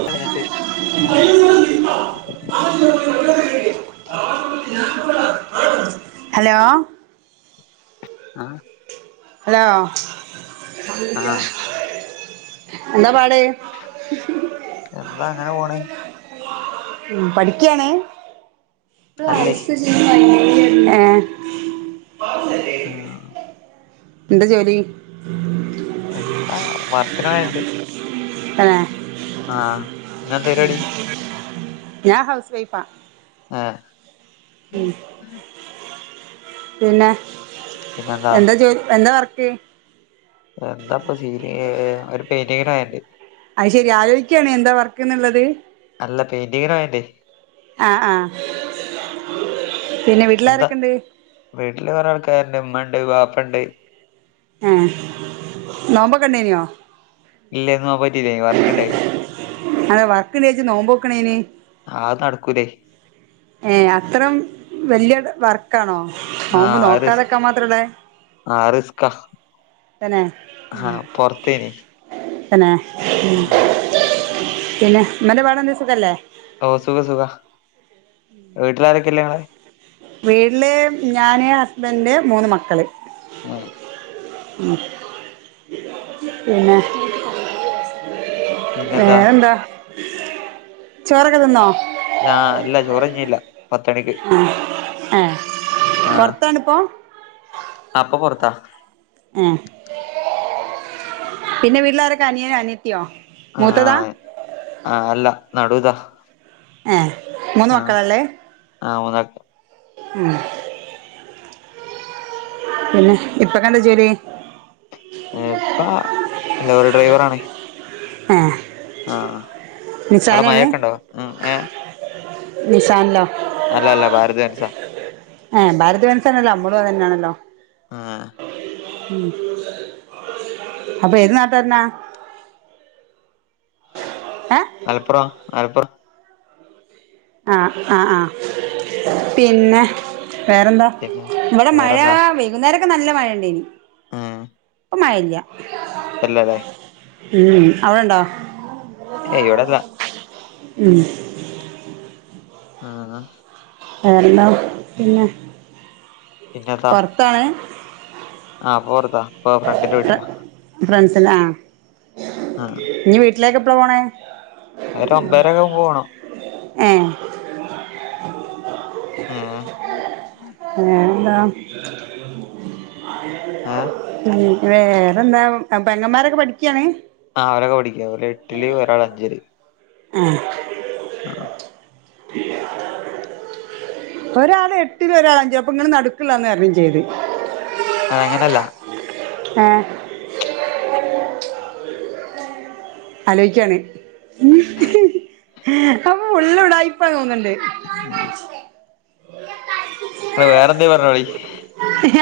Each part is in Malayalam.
പതിനെട്ട് ആരാ? ഹലോ ആഹ് ഹലോ ആഹ് ന്ത എന്താ അങ്ങനെ പോണേ ഉം പഠിക്കാണ് അല്ലേ [unintelligible] ഏ ആഹ് എന്താ ജോലി എന്താ വർക്കിന്‌ വരുന്നുണ്ട് തന്നേ ആ ഇങ്ങളെന്താ പരുപാടി ഞാൻ ഹൗസ് വൈഫാ ആഹ് പിന്നെ പിന്നെന്താ എന്താ ജോ എന്താ വർക്ക് എന്താ ഇപ്പൊ ചെയ്യല് ഒരു പെയിന്റിങ്ങിന്റെ പണിയുണ്ട് അത് ശെരി ആലോചിക്കയാണ് എന്താ വർക്കെന്നുള്ളത് അല്ല പെയിന്റിങ്ങിന്റെ പണിയുണ്ടേ ആഹ് ആഹ് പിന്നെ വീട്ടിലാരൊക്കെയുണ്ട് വീട്ടിൽ ഉമ്മായുണ്ട് വാപ്പയുണ്ട് ആ നോമ്പൊക്കെ ഉണ്ടായിനോ ഇല്ല ഇന്ന് നോമ്പ് നോറ്റിയില്ല വർക്കുണ്ടായി അതേ വർക്കുണ്ടേച്ച് നോമ്പ് നോക്കണേന് അത് നടക്കൂലേ ഏ അത്രം വല്യ വർക്കാണോ നോമ്പ് ആഹ് അത് റിസ്ക് നോക്കാതിരിക്കാൻ മാത്രവുള്ളേ ആഹ് റിസ്കാ തന്നെ ആഹ് പൊറത്തേനി ഉം ആഹ് പിന്നെ ഉമ്മാന്റെ [unintelligible] സുഖവല്ലേ ഓഹ് സുഖം സുഖം വീട്ടില് ആരൊക്കെ ഉള്ളേ നിങ്ങളെ വീട്ട്ല് ഞാന് ഹസ്ബൻ്റ് മൂന്ന് മക്കള് ആഹ്. ഉം പിന്നെ. പിന്നെന്താ വേറെന്താ, ചോറൊക്കെ തിന്നോ? ഞാ ഇല്ല ചോറ് [unintelligible] പത്ത് മണിക്ക് ആ ഏ ആഹ് പൊറത്താണിപ്പോ ആഹ് ഇപ്പൊ പൊറത്താ ഏഹ് പിന്നെ വീട്ടില് ആരൊക്കെ അനിയ അനി ആഹ് അതല്ല നടു ഇതാ ഏഹ് മൂന്ന് മക്കള ഉള്ളെ. ആ മൂന്ന് മക്ക ഉ പിന്നെ ഇപ്പൊക്കെഎന്താ ജോലി ഇപ്പാ ലോറി ഡ്രൈവറ ആണേ ആ ആ അവിടെ മഴൊക്കെ ഉണ്ടോ ഉ ഏ നിശാല അല്ല അല്ല ഭാരത് ബെൻസ ഏ ഭാരത വൻസനല്ലോ അമ്മളുവ തന്നാണല്ലോ ആഹ ഉ അപ്പൊ ഏത് നാട്ടന്നാ മലപ്പുറം ആലപ്പുറം ആഹ ആഹ് ആഹ പിന്നെ വേറെന്താ പിന്നെ ഇവിടെ മഴ വേറെന്താ വൈകുന്നേരൊക്കെ നല്ല മഴ ഉണ്ട ഇനി ഒപ്പ ആല്ല പല്ലല്ലേ ഉം അവിടെണ്ടോ ഏ ഇവിടെല്ലാ ഉ ആഹ് എന്താ പിന്നെ പൊറത്താണ് ആഹ് പൊറത്താ ഇപ്പൊ ഫ്രണ്ടിന്റെ വീട്ടിലാ ഫ്രണ്ട്സിന ആ നീ വീട്ടിലേക്ക് എപ്പള പോണേ അര ഒമ്പരൊക്കെ മുമ്പ് പോണം ഏ ആഹ എന്താ ഏ വേറെ എന്താ പെങ്ങന്മാരൊക്കെ പഠിക്കുകയാണ് ആ അവരൊക്കെ പഠിക്ക അവര് എട്ടില് ഒരാൾ അഞ്ചല് ആഹ ആഹ [unintelligible] ഒരാൾ എട്ടില ഒരാൾ അഞ്ച അപ്പൊ ഇങ്ങനെ നടടുക്കില്ലന്ന് കണംയും ചെയ്ത് ആ അങ്ങനെയല്ല ആ ആലോചിക്കാണ് അപ്പൊ ഉള്ളടെ അയിപ്പ തോന്നുന്നുണ്ടേ ഉം ആ വേറെന്ത പറഞ്ഞോളി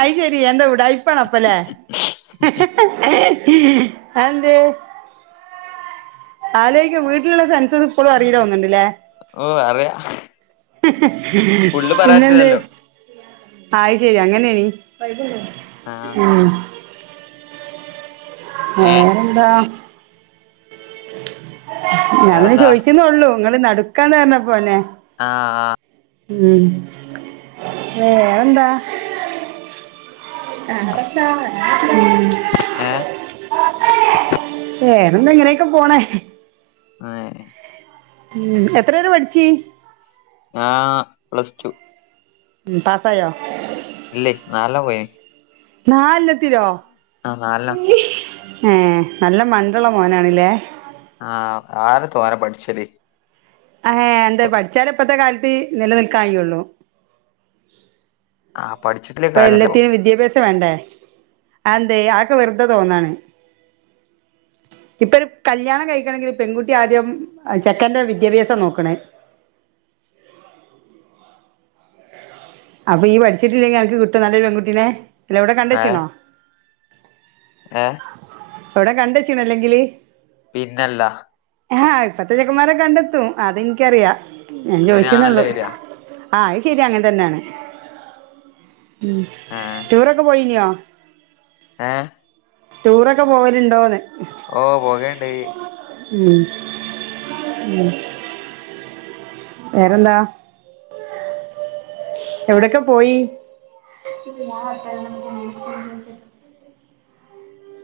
അയി ശരി എന്ത ഉടായിപ്പ് ഇപ്പണ അപ്പല്ലേ അന്ത ആലൊക്കെ വീട്ടിലുള്ള സ പ്പോലും അറിയല ഒന്നണ്ടല്ലേ ഓ അറിയാ ഫുള്ള് പറയാൻ പിന്നെന്ത പറ്റൂലല്ലോ ആായ് ശരി അങ്ങനെയണീ ആഹ് ഉ ഏഹ് വേറെന്താ ഞ വേറെന്താ ചോയിചന്ന ഉള്ളു നിങ്ങള്ൾ നടുക്കാന്ന് പറഞ്ഞപ്പോന്നെ ആഹ് ഉം വേറെന്താ ആ [unintelligible] വേറെന്താ എങ്ങനെയൊക്കെ പോണേ ആഹ ഉം എത്ര വരേ പഠിച്ച് ആഹ് പ്ലസ് ടു ഉം പാസായോ ഇല്ലേ നാൽണം പോയേ നാല്ന്നത്തിലോ നാലിലാ ഏഹ് നല്ല മണ്ട്ള്ള മോനാണല്ലേ ആഹ് ആര് തോനെ പഠിച്ചല് ആഹ് എന്താ പഠിച്ചാലെപ്പത്തെക്കാലത്ത് നിലനിൽക്കായുള്ളു ആഹ് പഠിച്ചിട്ടില്ലേ ഇപ്പൊ കാര്യല്ലോ എല്ലാത്തിനും വിദ്യാഭ്യാസം വേണ്ടേ ആന്തേയ് ആക്കെ വെറുതെ തോന്നാണ് [inaudible] ഇപ്പൊ ഒരു കല്യാണം കഴിക്കണെങ്കില് പെങ്കുട്ടി ആദ്യം ചെക്കൻന്റെ വിദ്യാഭ്യാസ്സാ നോക്കണേ [inaudible] അപ്പൊ ഈ പഠിച്ചിട്ടില്ലെങ്കി അനിക്ക് കിട്ടോ നല്ലൊരു പെങ്കുട്ടീനെ അല്ല എവിടെ ഏഹ് കണ്ട്ച്ചീണോ ഏഹ് എവിടെ കണ്ടച്ചീണ് അല്ലെങ്കില് പിന്നല്ല ആഹ് ഇപ്പത്തെ ചെക്കന്മാര് കണ്ടെത്തും അതിൻക്കറിയാ ഞാൻ അങ്ങനെയാണല്ലോ ചോയിച്ചെന്നേഒള്ളു വരാ ആ അയ് ശെരിയാ അങ്ങൻത്തന്നാണ് ഉം ഏഹ് ടൂറൊക്കെ പോയിനിയോ ഏഹ് ടൂറൊക്കെ പോവലുണ്ടോന്ന് ഓ പോകേണ്ട് ഉം ഉം വേറെന്താ എവിടൊക്കെ പോയി [unintelligible]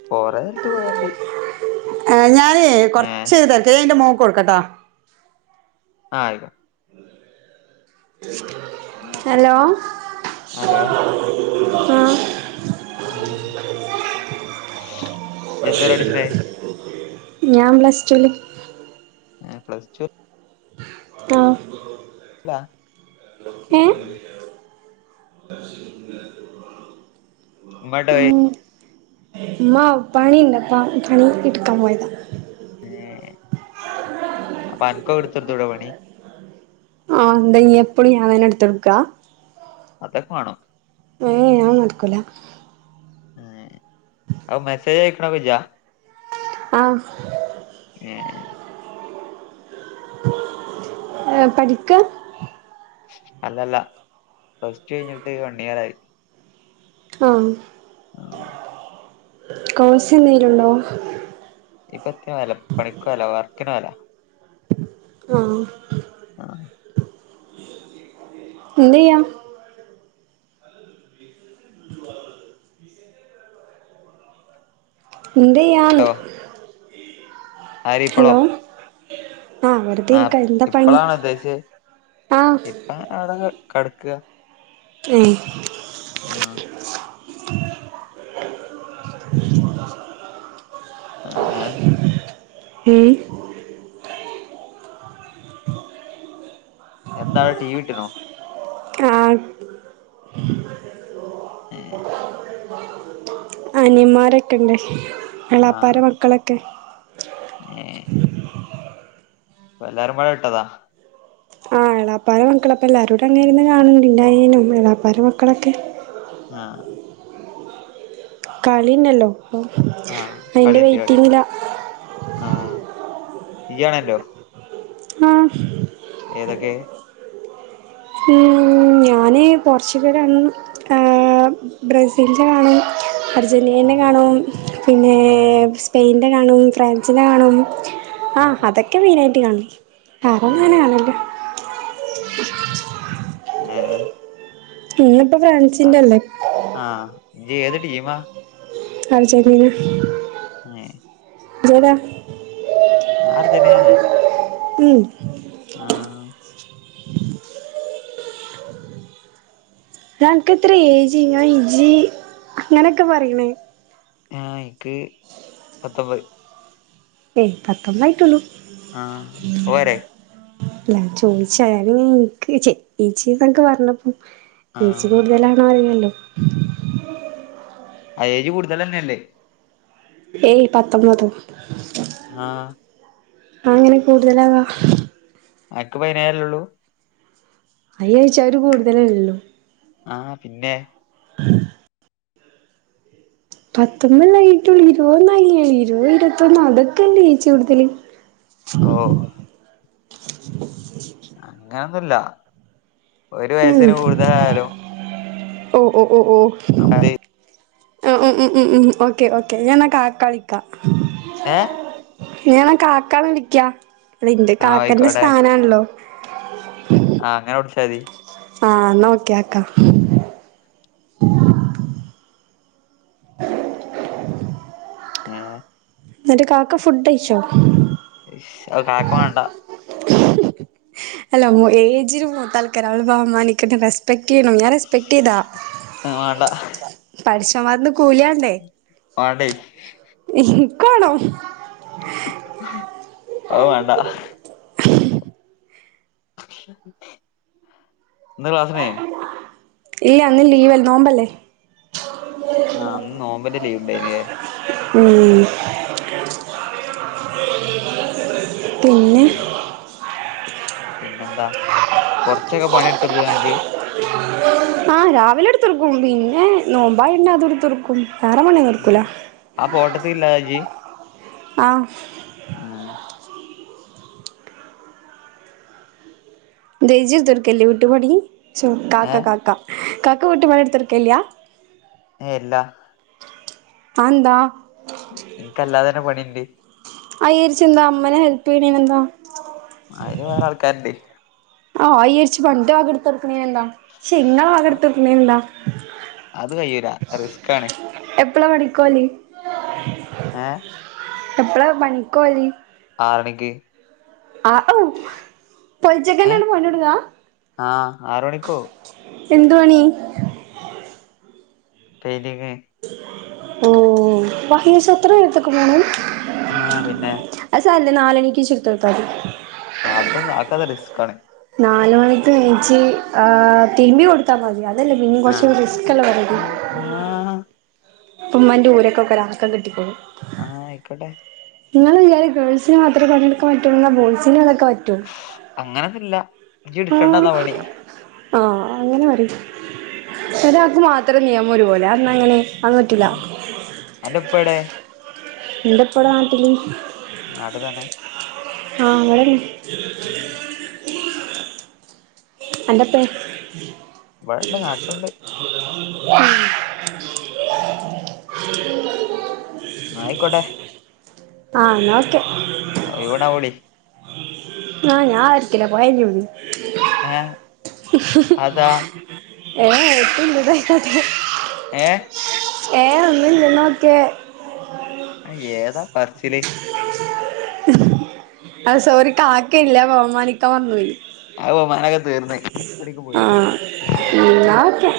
കൊറേൽത്ത് പോയണ്ട് ഏ ഞാനേ കൊർച്ച് തിരക്കിലാ ൻ്റെ മോക്ക് കൊടുക്കാട്ടാ ആ ആയി ഹലോ ഹലോ ആഹ് ആ നീഎത്രേലാടിച്ചണേ ഞാം പ്ലസ്സ്ടൂല് ആഹ് പ്ലസ്ടുവാ ആ പാ ഏ ഉമ്മേടെകയ്യ് മാ പണിണ്ട്പ്പാ പണിയ് എടുക്കാമ്പോയതാ ഏ അപ്പൊ അൻക്കോ എടുത്തൊടുത്തൂടെ പണി ആഹ് ന്തയിനിയെപ്പളും ഞാൻ വേനെടുത്തൊടുക്കാ അതൊക്കെ വേണോ ഏ ഞാൻ നടക്കൂല ഏ അപം മെസ്സേജയ്ക്കണപ ഇജ്ജാ ആഹ് ഏ പഠിക്കാ അല്ലല്ല പ്ലസ് ടു കഴിഞ്ഞിട്ട് വൺ ഇയർ ആയി ആഹ് കോൽസ്ന്നേരുണ്ടോ കിടാല്ല ആഹ് ആഹ് എന്ത്യ്യാ നിന്റയാണ് ഓ ആര് ഇപ്പളോ ആഹ് വെറുതെ ആ ഇരിക്ക എന്താ പണി ഇപ്പളാണ് ഉദ്ദേശ് ആഹ് ഇപ്പ അടെ ക കട്ക്ക മ് ആ [unintelligible] മ് എന്താടെ ടീവിട്ട്ണോ ആ [unintelligible] അൻയമ്മാരൊക്കെണ്ട് ആ എളാപ്പാര മക്കളൊക്കെ ഏ ഇപ്പല്ലാരുംമ്പാടാ ഇട്ടതാ ആഹ് എളാപ്പാരെ മക്കളൊക്കെല്ലാരുടങ്ങര്ന്ന് കാണ് ണ് [unintelligible] ഇന്റനിയനും എളാപ്പാരെ മക്കളൊക്കെ ങ്ങ കളിനെല്ലോ ആ കളിണ്ട് കളിണ്ട് ആ ഇയ്യാണല്ണ്ടോ ആഹ് ഏതൊക്കെ മ് ഞാന് പോർച്ച്ഗലാണും [unintelligible] ബ്രസീൽൻ്റെ കാണും അർജന്റീനന്റെ കാണും പിന്നെ സ്പെയ്ന്റെ കാണും ഫ്രാൻസിന്റെ കാണും ആ ആഹ് അതൊക്കെ മെയ്നായിട്ട് കാണൽ ഹാ ഏ [inaudible] ഏ ഇന്ന്പ്പോ ഫ്രാൻസിന്റല്ലേ ഇജേത് ടീമാ അർജന്റീന [unintelligible] [inaudible] ഞാൻ അർജെന്റിനെന്നെ മ് ആ [inaudible] ടാ അന്ക്കത്തറെ എജ് [unintelligible] ഇജ്ജ് അങ്ങനെക്കെ പറയിണ് ആ ഇൻക്ക് പത്തൊമ്പത് ഏയ് പത്തൊമ്പയിട്ടുള്ളു ആഹ് അവോരെ അല്ല ഞാൻ ചോദിച്ചാ [unintelligible] ഇൻക്ക് ചെ ഇജ്ജ്ന്നക്കെ പറഞ്ഞപ്പോ ആ ഏച് കൂടുതലാണോറീണല്ലോ അഏജ്‌ കൂടുതലന്നെല്ലേ ഏയ് പത്തൊമ്പതോ ആ അങ്ങനെ കൂടുതലാക അന്ക്ക് പൈനേയെല്ലെള്ളൂ അയ്യാര്ച്ച് അഒരു കൂടുതലല്ലലോ ആഹ് പിന്നെ പത്തൊമ്പല്ലായിട്ടുള്ളൂ ഇരുവൊന്നും ആയില [inaudible] ഇരുവ് ഇരോത്തൊന്ന് അതൊക്കെല്ലേ ഏയ്ജ് ഊട്തൽ ഓ അങ്ങനൊന്നുംല്ല ഒരു ഉം വയസന് കൂടുതലായാലും ഓ ഓ ഓ ഓ ഉ നമ്മള് ഉം ഉം ഉം ഉ ഓക്കേ ഓക്കേ ഞാൻാ കാക്ക വിളിക്കാം ഏ ഞണ കാക്കള വിളിക്ക അന്റെ ആ കാക്കന്റെ സ്ഥാനാണല്ലോ ആഹ അങ്ങനെ വിളിച്ചാ മതി ആഹ് നോക്കിയക്കാ ആഹ എന്നിട്ട് കാക്ക ഫുഡ് അയിച്ചോ കാക്ക വേണ്ട ഹ് ഹ് അല്ല യേജിന് മൂത്താ ആൾ ക്കറ അവുമ്പോ റെസ്പെക്ട് ചെയ്യണം ഞൻറെസ്പെക്ട് ചെയ്താ ആ മാണ്ട പഠിച്ചശമാന്ന് കൂലിയണ്ടേ മാണ്ട ഇന്ക് മാണം അ വേണ്ടാ ന്ന് ക്ലാസ്സ്‌ ഉണ്ടായിരുന്നോ ഇല്ല അന്ന് ലീവല്ല നോമ്പല്ലേ ആഹ അന്ന് നോമ്പല ലീവ് ഉണ്ടായിനേ ഉ പിന്നെ പിന്നെ ന്താ കൊറച്ചൊക്കെ പണിയെടുത്ത്ടുത്തു അനക് ആഹ് രാവിലെ എടുത്ത്റക്കും പിന്നെ നോമ്പായി ഉണ്ട അതും എടുത്ത്റക്കും ആ ഫോട്ടത്തിൽ ഉള്ളടണോ ഇജ് ആഹ് ആഹ ജജി ദൊർക്കല്ലി വിട്ടുപടി ഏ കാാക്ക കാാക്ക കക്ക വട്ട് വള എടുത്ത്രുക്ക ഇല്ലയാ ഏല്ലാ അതെന്താ നിനക്ക്ല്ലാതെ തന്നെ പണിയുണ്ട് അയചരിച്ച എന്താ അമ്മനെ ഹെൽപ് ചെയ്യണേന് എന്താ അതിന് വേറെ ആൾക്കാരുണ്ട് ആഹ ഇരിച്ച പണ്ട് അകെടുത്തടുക്കണ എന്താ ശെങ്ങ അ- ആകെടുത്തടുക്കണ എന്താ അത് കയൂരാ റിസ്ക്ാണ് എപ്പള പണിക്ക് പോവൽ ഏ എപ്പളാ പണിക്കോലി ആറു മണിക്ക് ആ ഓ പോയി ഏ ചെക്കനോട് പോന്നിടുതാ ആ ആറ് മണിക്കോ എന്ത് പണി പേതിക്ക് വയസ് എത്ര പേരത്തൊക്കെ പോണം ആഹ പിന്നെ അല്ലെ നാലണിക്ക് ചുരുത്തിൽക്കാതി അതന്നന്ന് ആക്കാതെ രിസ്ക് കാണി നാല മണിക്ക് നീച്ചു തിരുമ്പി കൊടുത്താൽ മതി ഇതല്ലേ പിന്നേം ആ കൊറച്ചു റിസ്ക് ഒള്ള ആ ആ [unintelligible] ഇപ്പ ഉമ്മാന്റെ ഊരൊക്കെ [unintelligible] ആഹ് ആയിക്കോട്ടെ. നിങ്ങള വിചാരം ഗേൾസിന് മാത്രേ പണിയെടുക്കാൻ പറ്റുള്ളൂന്നാ ബോയ്സിന് [unintelligible] അങ്ങന ഒന്നില്ല ഇജ്ജ് എടുക്കണ്ട ആഹ് എന്നാ പണി ആഹ് അങ്ങനെ പറയ് ഒരാക്ക് മാത്രം നിയമം ഒരുപോലെ അതെന്താ അങ്ങനെ അത് പറ്റൂല ആഹ് അന്റെ ഉപ്പ എവിടെ എന്റെ ഉപ്പ ഇവിടെ നാട്ടില് നാട്ടി തന്നെ ആഹ് ഇവിടേ [unintelligible] അന്റെ ഉപ്പേ? ഇവിടെണ്ട് നാട്ടിലുണ്ട് ഉം. എന്നാ ആയിക്കോട്ടെ ആഹ് എന്നാ [unintelligible] ആഹ് ഇവടെ വിളി ആഹ് ഞാൻ ആര്ക്കില്ല പോയഞ്ഞൂ [unintelligible] ഏ അതാ ഏഹ് എത്തുല്ല [unintelligible] ഏഹ്? ഏഹ് ഒന്നുല്ല ന്നോക്കേ ആഹ് ഏതാ പർച്ചില്. ആ സോറി കാക്കല്ലേ ബഹുമാനിക്കാൻ മർന്നോയി. അഹ് ഓഹ് ആഹ് ന്ന ഓക്കെ